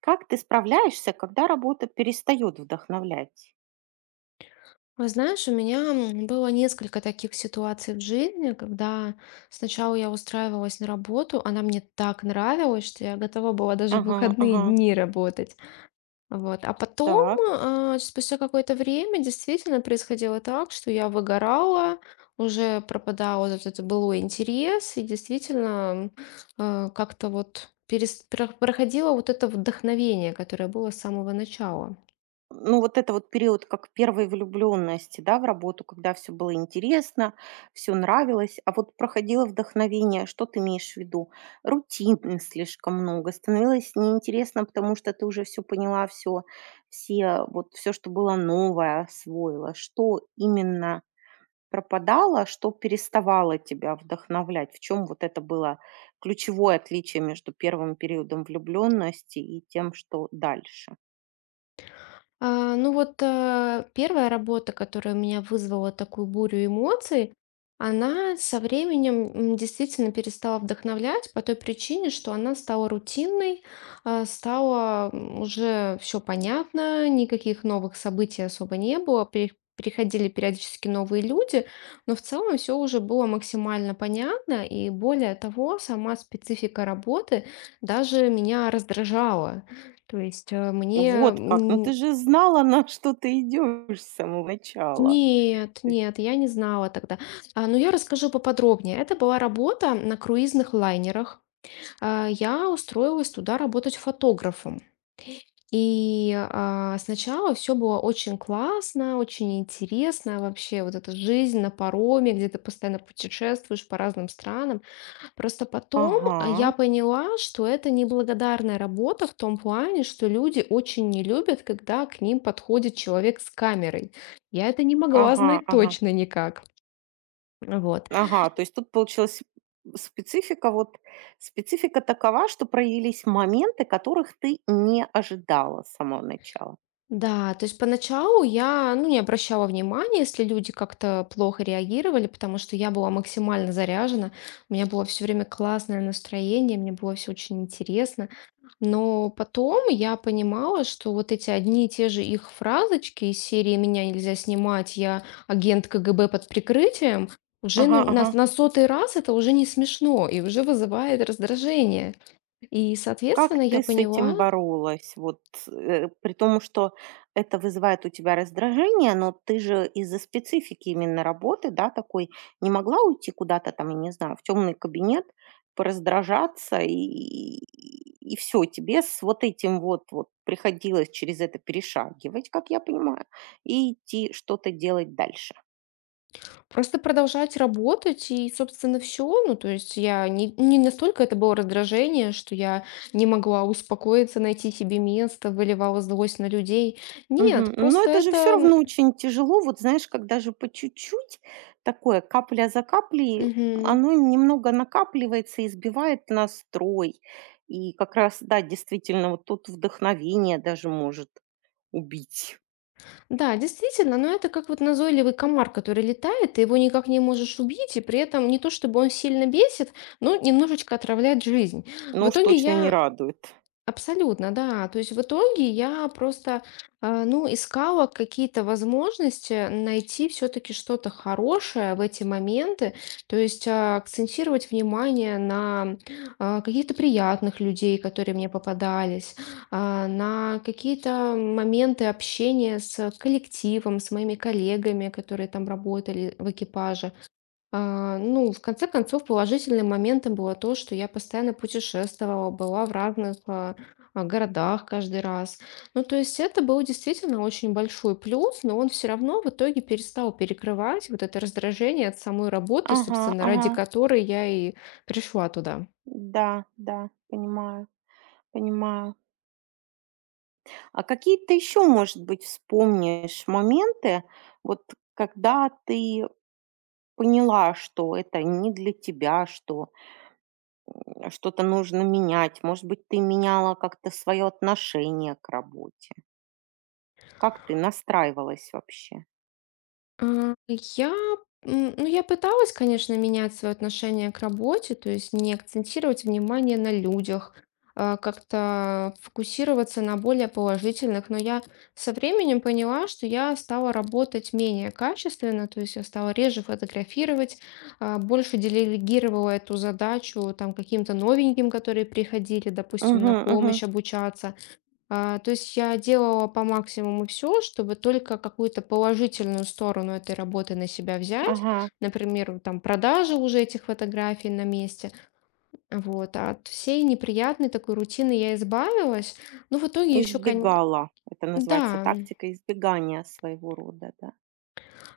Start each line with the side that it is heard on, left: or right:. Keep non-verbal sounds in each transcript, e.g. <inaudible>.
right: Как ты справляешься, когда работа перестает вдохновлять?
left: Вы знаешь, у меня было несколько таких ситуаций в жизни, когда сначала я устраивалась на работу, она мне так нравилась, что я готова была даже в
right: Ага,
left: выходные
right: ага,
left: дни работать. Вот. А потом,
right: так.
left: спустя какое-то время, действительно происходило так, что я выгорала, уже пропадал вот этот былой интерес, и действительно как-то вот проходило вот это вдохновение, которое было с самого начала.
right: Ну, вот это вот период как первой влюбленности, да, в работу, когда все было интересно, все нравилось, а вот проходило вдохновение, что ты имеешь в виду? Рутины слишком много, становилось неинтересно, потому что ты уже все поняла, все, все, вот все, что было новое, освоила. Что именно пропадало, что переставало тебя вдохновлять? В чем вот это было ключевое отличие между первым периодом влюблённости и тем, что дальше?
left: Ну вот, одна работа, которая у меня вызвала такую бурю эмоций, она со временем, действительно перестала вдохновлять по той причине, что она стала рутинной, стало, уже все понятно, никаких новых событий особо не было, перех приходили периодически новые люди, но в целом все уже было максимально понятно. И более того, сама специфика работы даже меня раздражала. То есть, мне,
right: Вот как! Ну ты же знала, <laughs> на что ты идёшь с самого начала.
left: нет,
right: То есть?
left: нет, я не знала тогда. Но я расскажу поподробнее. Это была работа на круизных лайнерах. Я устроилась туда работать фотографом. И, сначала все было очень классно, очень интересно. Вообще вот эта жизнь на пароме, где ты постоянно путешествуешь по разным странам. Просто потом,
right: Ага,
left: я поняла, что это неблагодарная работа в том плане, что люди очень не любят, когда к ним подходит человек с камерой. Я это не могла
right: ага,
left: знать
right: ага,
left: точно никак. Вот.
right: ага. То есть тут получилось, специфика вот специфика такова, что проявились моменты, которых ты не ожидала с самого начала.
left: Да, то есть поначалу я, ну, не обращала внимания, если люди как-то плохо реагировали, потому что я была максимально заряжена, у меня было все время классное настроение, мне было все очень интересно. Но потом я понимала, что вот эти одни и те же их фразочки из серии «Меня нельзя снимать, я агент КГБ под прикрытием» уже
right: Ага,
left: ну,
right: ага.
left: на сотый раз это уже не смешно и уже вызывает раздражение. И,
right: Как
left: соответственно, я
right: ты с этим
left: поняла,
right: боролась? Вот, при том, что это вызывает у тебя раздражение, но ты же из-за специфики именно работы, да, такой, не могла уйти куда-то там, я не знаю, в темный кабинет, пораздражаться и, все, тебе с вот этим вот приходилось через это перешагивать, как я понимаю, и идти что-то делать дальше.
left: просто продолжать работать и, собственно, все. Ну, то есть я не настолько это было раздражение, что я не могла успокоиться, найти себе место, выливала злость на людей.
right: Мгм.
left: Нет,
right: Но
left: просто
right: это же все
left: это...
right: равно очень тяжело. Вот знаешь, когда же по чуть-чуть, такое капля за каплей,
left: мгм,
right: оно немного накапливается и сбивает настрой. И как раз, да, действительно, вот тут вдохновение даже может убить.
left: Да, действительно, но это как вот назойливый комар, который летает, ты его никак не можешь убить, и при этом не то чтобы он сильно бесит, но немножечко отравляет жизнь.
right: Но
left: В
right: уж
left: итоге
right: точно не
left: я
right: радует.
left: Абсолютно, да. То есть в итоге я просто, ну, искала какие-то возможности найти все-таки что-то хорошее в эти моменты, то есть акцентировать внимание на каких-то приятных людей, которые мне попадались, на какие-то моменты общения с коллективом, с моими коллегами, которые там работали в экипаже. Ну, в конце концов, положительным моментом было то, что я постоянно путешествовала, была в разных городах каждый раз. Ну, то есть это был действительно очень большой плюс, но он все равно в итоге перестал перекрывать вот это раздражение от самой работы,
right: Ага,
left: собственно, ради
right: ага.
left: которой я и пришла туда.
right: Да, да, понимаю, понимаю. А какие ты еще, может быть, вспомнишь моменты, вот когда ты поняла, что это не для тебя, что? А что-то нужно менять. Может быть, ты меняла как-то свое отношение к работе? Как ты настраивалась вообще?
left: А, я, ну, я пыталась, конечно, менять свое отношение к работе, то есть не акцентировать внимание на людях, как-то фокусироваться на более положительных, но я со временем поняла, что я стала работать менее качественно, то есть я стала реже фотографировать, больше делегировала эту задачу там каким-то новеньким, которые приходили, допустим, на
right: Мгм, мгм.
left: помощь обучаться. То есть я делала по максимуму все, чтобы только какую-то положительную сторону этой работы на себя взять.
right: Ага.
left: Например, вот там продажи уже этих фотографий на месте. Вот. А от всей неприятной такой рутины я избавилась. Но в итоге еще,
right: Избегала. Это называется
left: да.
right: тактика избегания своего рода, да.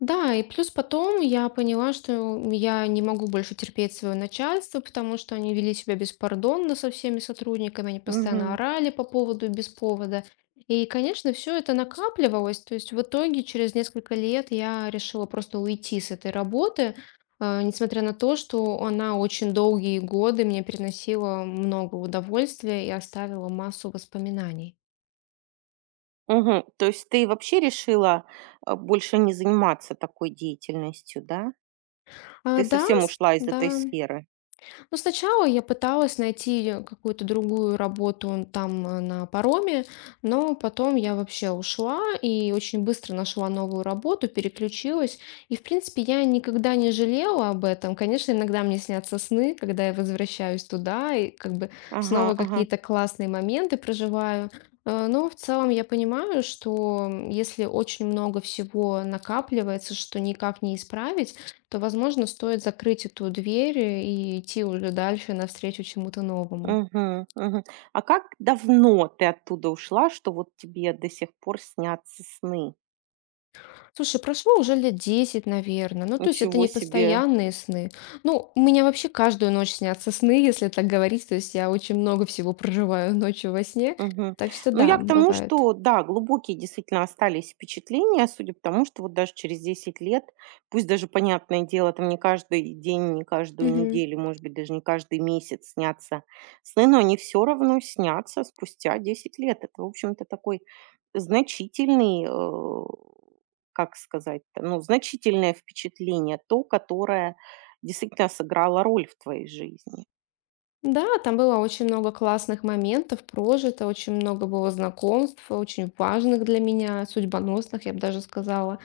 left: Да, и плюс потом я поняла, что я не могу больше терпеть свое начальство, потому что они вели себя беспардонно со всеми сотрудниками, они постоянно
right: Мгм.
left: орали по поводу и без повода. И, конечно, все это накапливалось. То есть в итоге через несколько лет я решила просто уйти с этой работы, несмотря на то, что она очень долгие годы мне приносила много удовольствия и оставила массу воспоминаний.
right: Мгм. То есть ты вообще решила больше не заниматься такой деятельностью, да? Ты
left: Да,
right: совсем ушла из этой
left: да.
right: сферы.
left: Ну, сначала я пыталась найти какую-то другую работу там на пароме, но потом я вообще ушла и очень быстро нашла новую работу, переключилась. И, в принципе, я никогда не жалела об этом. Конечно, иногда мне снятся сны, когда я возвращаюсь туда и как бы
right: Ага,
left: снова
right: ага.
left: какие-то классные моменты проживаю. Но в целом я понимаю, что если очень много всего накапливается, что никак не исправить, то, возможно, стоит закрыть эту дверь и идти уже дальше навстречу чему-то новому.
right: Мгм, мгм. А как давно ты оттуда ушла, что вот тебе до сих пор снятся сны?
left: Слушай, прошло уже лет 10, наверное. Ну, то есть это
right: Ничего
left: не
right: себе.
left: постоянные сны. Ну, у меня вообще каждую ночь снятся сны, если так говорить. То есть я очень много всего проживаю ночью во сне.
right: Мгм.
left: Так что
right: Ну,
left: да,
right: я к тому,
left: бывает.
right: что да, глубокие действительно остались впечатления, судя по тому, что вот даже через 10 лет, пусть даже, понятное дело, там не каждый день, не каждую
left: Мгм.
right: неделю, может быть, даже не каждый месяц снятся сны, но они все равно снятся спустя 10 лет. Это, в общем-то, такой значительный, как сказать-то, ну, значительное впечатление, то, которое действительно сыграло роль в твоей жизни.
left: Да, там было очень много классных моментов прожито, очень много было знакомств, очень важных для меня, судьбоносных, я бы даже сказала.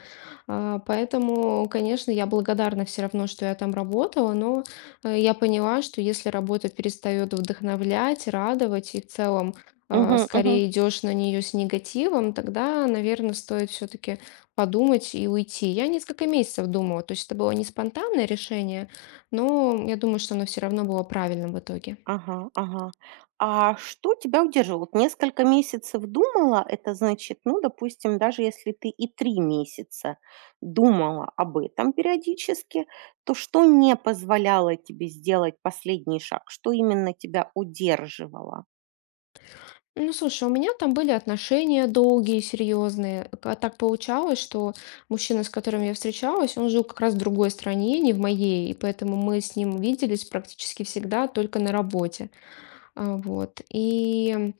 left: Поэтому, конечно, я благодарна все равно, что я там работала, но я поняла, что если работа перестает вдохновлять, радовать и в целом
right: Мгм, мгм.
left: скорее идешь на нее с негативом, тогда, наверное, стоит все-таки подумать и уйти. Я несколько месяцев думала, то есть это было не спонтанное решение, но я думаю, что оно все равно было правильным в итоге.
right: Ага, ага. А что тебя удерживало? Вот несколько месяцев думала, это значит, ну, допустим, даже если ты и 3 месяца думала об этом периодически, то что не позволяло тебе сделать последний шаг? Что именно тебя удерживало?
left: Ну, слушай, у меня там были отношения долгие, серьезные. Так получалось, что мужчина, с которым я встречалась, он жил как раз в другой стране, не в моей, и поэтому мы с ним виделись практически всегда только на работе. Вот. И,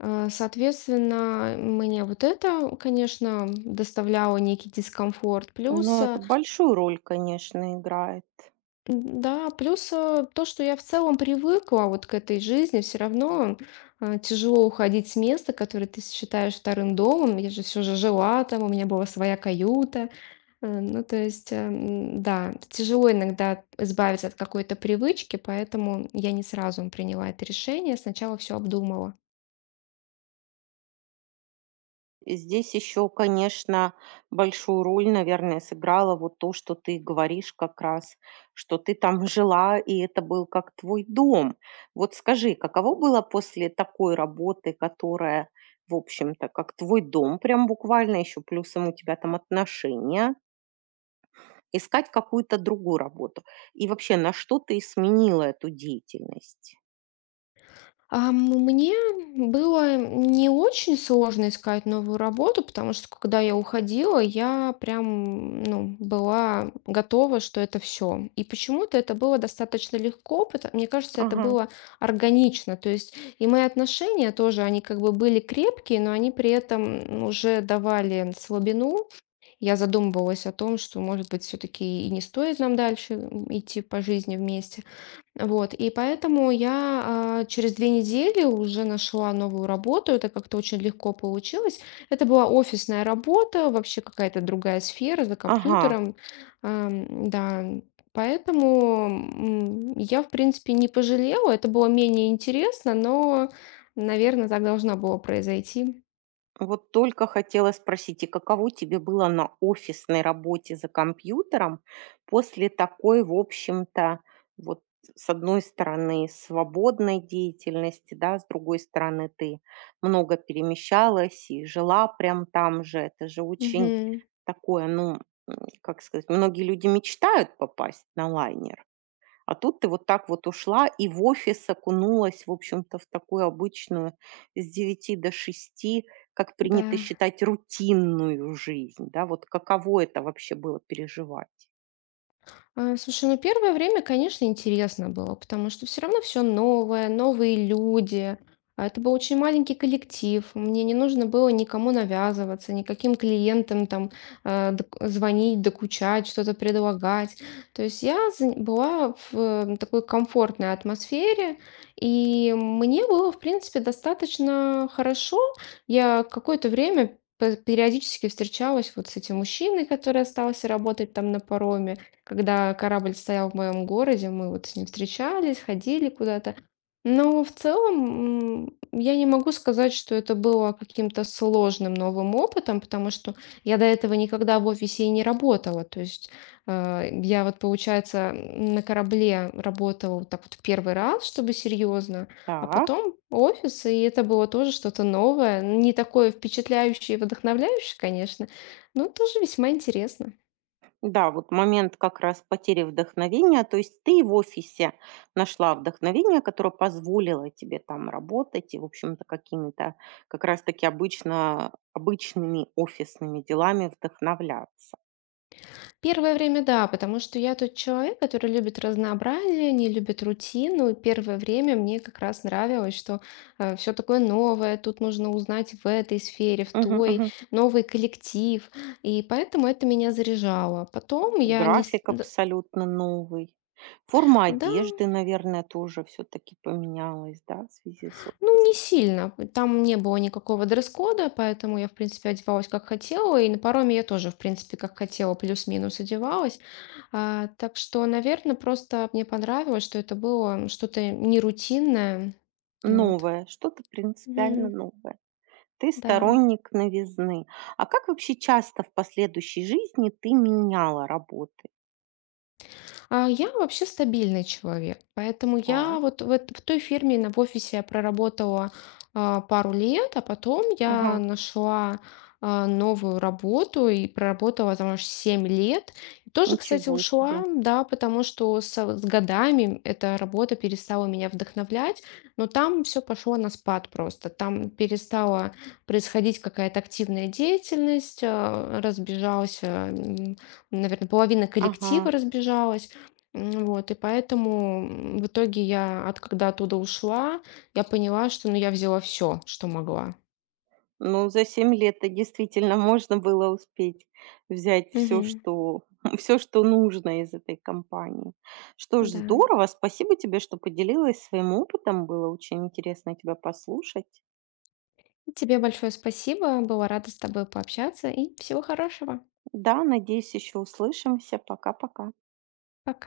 left: э, соответственно, мне вот это, конечно, доставляло некий дискомфорт. Плюс
right: Ну, это большую роль, конечно, играет.
left: Да, плюс, то, что я в целом привыкла вот к этой жизни, все равно, тяжело уходить с места, которое ты считаешь вторым домом. Я же все же жила там, у меня была своя каюта. Ну, то есть, да, тяжело иногда избавиться от какой-то привычки, поэтому я не сразу приняла это решение, сначала все обдумала.
right: И здесь еще, конечно, большую роль, наверное, сыграло вот то, что ты говоришь как раз, что ты там жила, и это был как твой дом. Вот скажи, каково было после такой работы, которая, в общем-то, как твой дом, прям буквально еще плюсом у тебя там отношения, искать какую-то другую работу? И вообще, на что ты сменила эту деятельность?
left: А, м, мне было не очень сложно искать новую работу, потому что когда я уходила, я прям, ну, была готова, что это все. И почему-то это было достаточно легко, потому, мне кажется, это
right: Ага.
left: было органично. То есть и мои отношения тоже, они как бы были крепкие, но они при этом уже давали слабину. Я задумывалась о том, что, может быть, все-таки и не стоит нам дальше идти по жизни вместе. Вот, и поэтому я, через 2 недели уже нашла новую работу. Это как-то очень легко получилось. Это была офисная работа, вообще какая-то другая сфера за
right: Ага.
left: компьютером. Да, поэтому, я, в принципе, не пожалела. Это было менее интересно, но, наверное, так должно было произойти.
right: Вот только хотела спросить, и каково тебе было на офисной работе за компьютером после такой, в общем-то, вот с одной стороны, свободной деятельности, да, с другой стороны, ты много перемещалась и жила прям там же. Это же очень
left: Мгм.
right: такое, ну, м, как сказать, многие люди мечтают попасть на лайнер. А тут ты вот так вот ушла и в офис окунулась, в общем-то, в такую обычную с девяти до шести, как принято
left: Да.
right: считать, рутинную жизнь, да, вот каково это вообще было переживать?
left: Слушай, ну первое время, конечно, интересно было, потому что все равно все новое, новые люди. А Это был очень маленький коллектив. Мне не нужно было никому навязываться, никаким клиентам там звонить, докучать, что-то предлагать. То есть я была в такой комфортной атмосфере, и мне было, в принципе, достаточно хорошо. Я какое-то время периодически встречалась вот с этим мужчиной, который остался работать там на пароме. Когда корабль стоял в моем городе, мы вот с ним встречались, ходили куда-то. Но в целом я не могу сказать, что это было каким-то сложным новым опытом, потому что я до этого никогда в офисе и не работала. То есть я вот, получается, на корабле работала вот так вот в первый раз, чтобы серьезно, а
right: Так,
left: потом офис, и это было тоже что-то новое, не такое впечатляющее и вдохновляющее, конечно, но тоже весьма интересно.
right: да, вот момент как раз потери вдохновения, то есть ты в офисе нашла вдохновение, которое позволило тебе там работать и, в общем-то, какими-то как раз-таки обычно обычными офисными делами вдохновляться.
left: Первое время, да, потому что я тот человек, который любит разнообразие, не любит рутину. И первое время мне как раз нравилось, что все такое новое, тут нужно узнать в этой сфере, в
right: Мгм,
left: той,
right: мгм.
left: новый коллектив. И поэтому это меня заряжало. Потом я не...
right: График абсолютно новый. Форма
left: Да,
right: одежды, наверное, тоже все-таки поменялась, да, в связи с
left: Ну, не
right: офисом.
left: сильно. Там не было никакого дресс-кода, поэтому я, в принципе, одевалась как хотела, и на пароме я тоже, в принципе, как хотела, плюс-минус одевалась. Так что, наверное, просто мне понравилось, что это было что-то нерутинное. Вот.
right: Новое, что-то принципиально
left: Мгм.
right: новое. Ты
left: Да.
right: сторонник новизны. А как вообще часто в последующей жизни ты меняла работы?
left: Я вообще стабильный человек, поэтому я
right: Так,
left: вот в той фирме, в офисе я проработала пару лет, а потом я
right: ага,
left: нашла новую работу и проработала там аж 7 лет. И тоже, кстати,
right: ничего себе.
left: ушла, да, потому что с годами эта работа перестала меня вдохновлять, но там все пошло на спад просто. Там перестала происходить какая-то активная деятельность, разбежался, наверное, половина
right: Ага.
left: коллектива разбежалась. Вот, и поэтому, в итоге я от когда оттуда ушла, я поняла, что, ну, я взяла все, что могла.
right: Ну, за 7 лет-то действительно можно было успеть взять все
left: Мгм.
right: что <laughs> все что нужно из этой компании. Что ж,
left: Да.
right: здорово. Спасибо тебе, что поделилась своим опытом. Было очень интересно тебя послушать.
left: Тебе большое спасибо. Была рада с тобой пообщаться и всего хорошего.
right: Да, надеюсь, еще услышимся. Пока-пока.
left: Пока.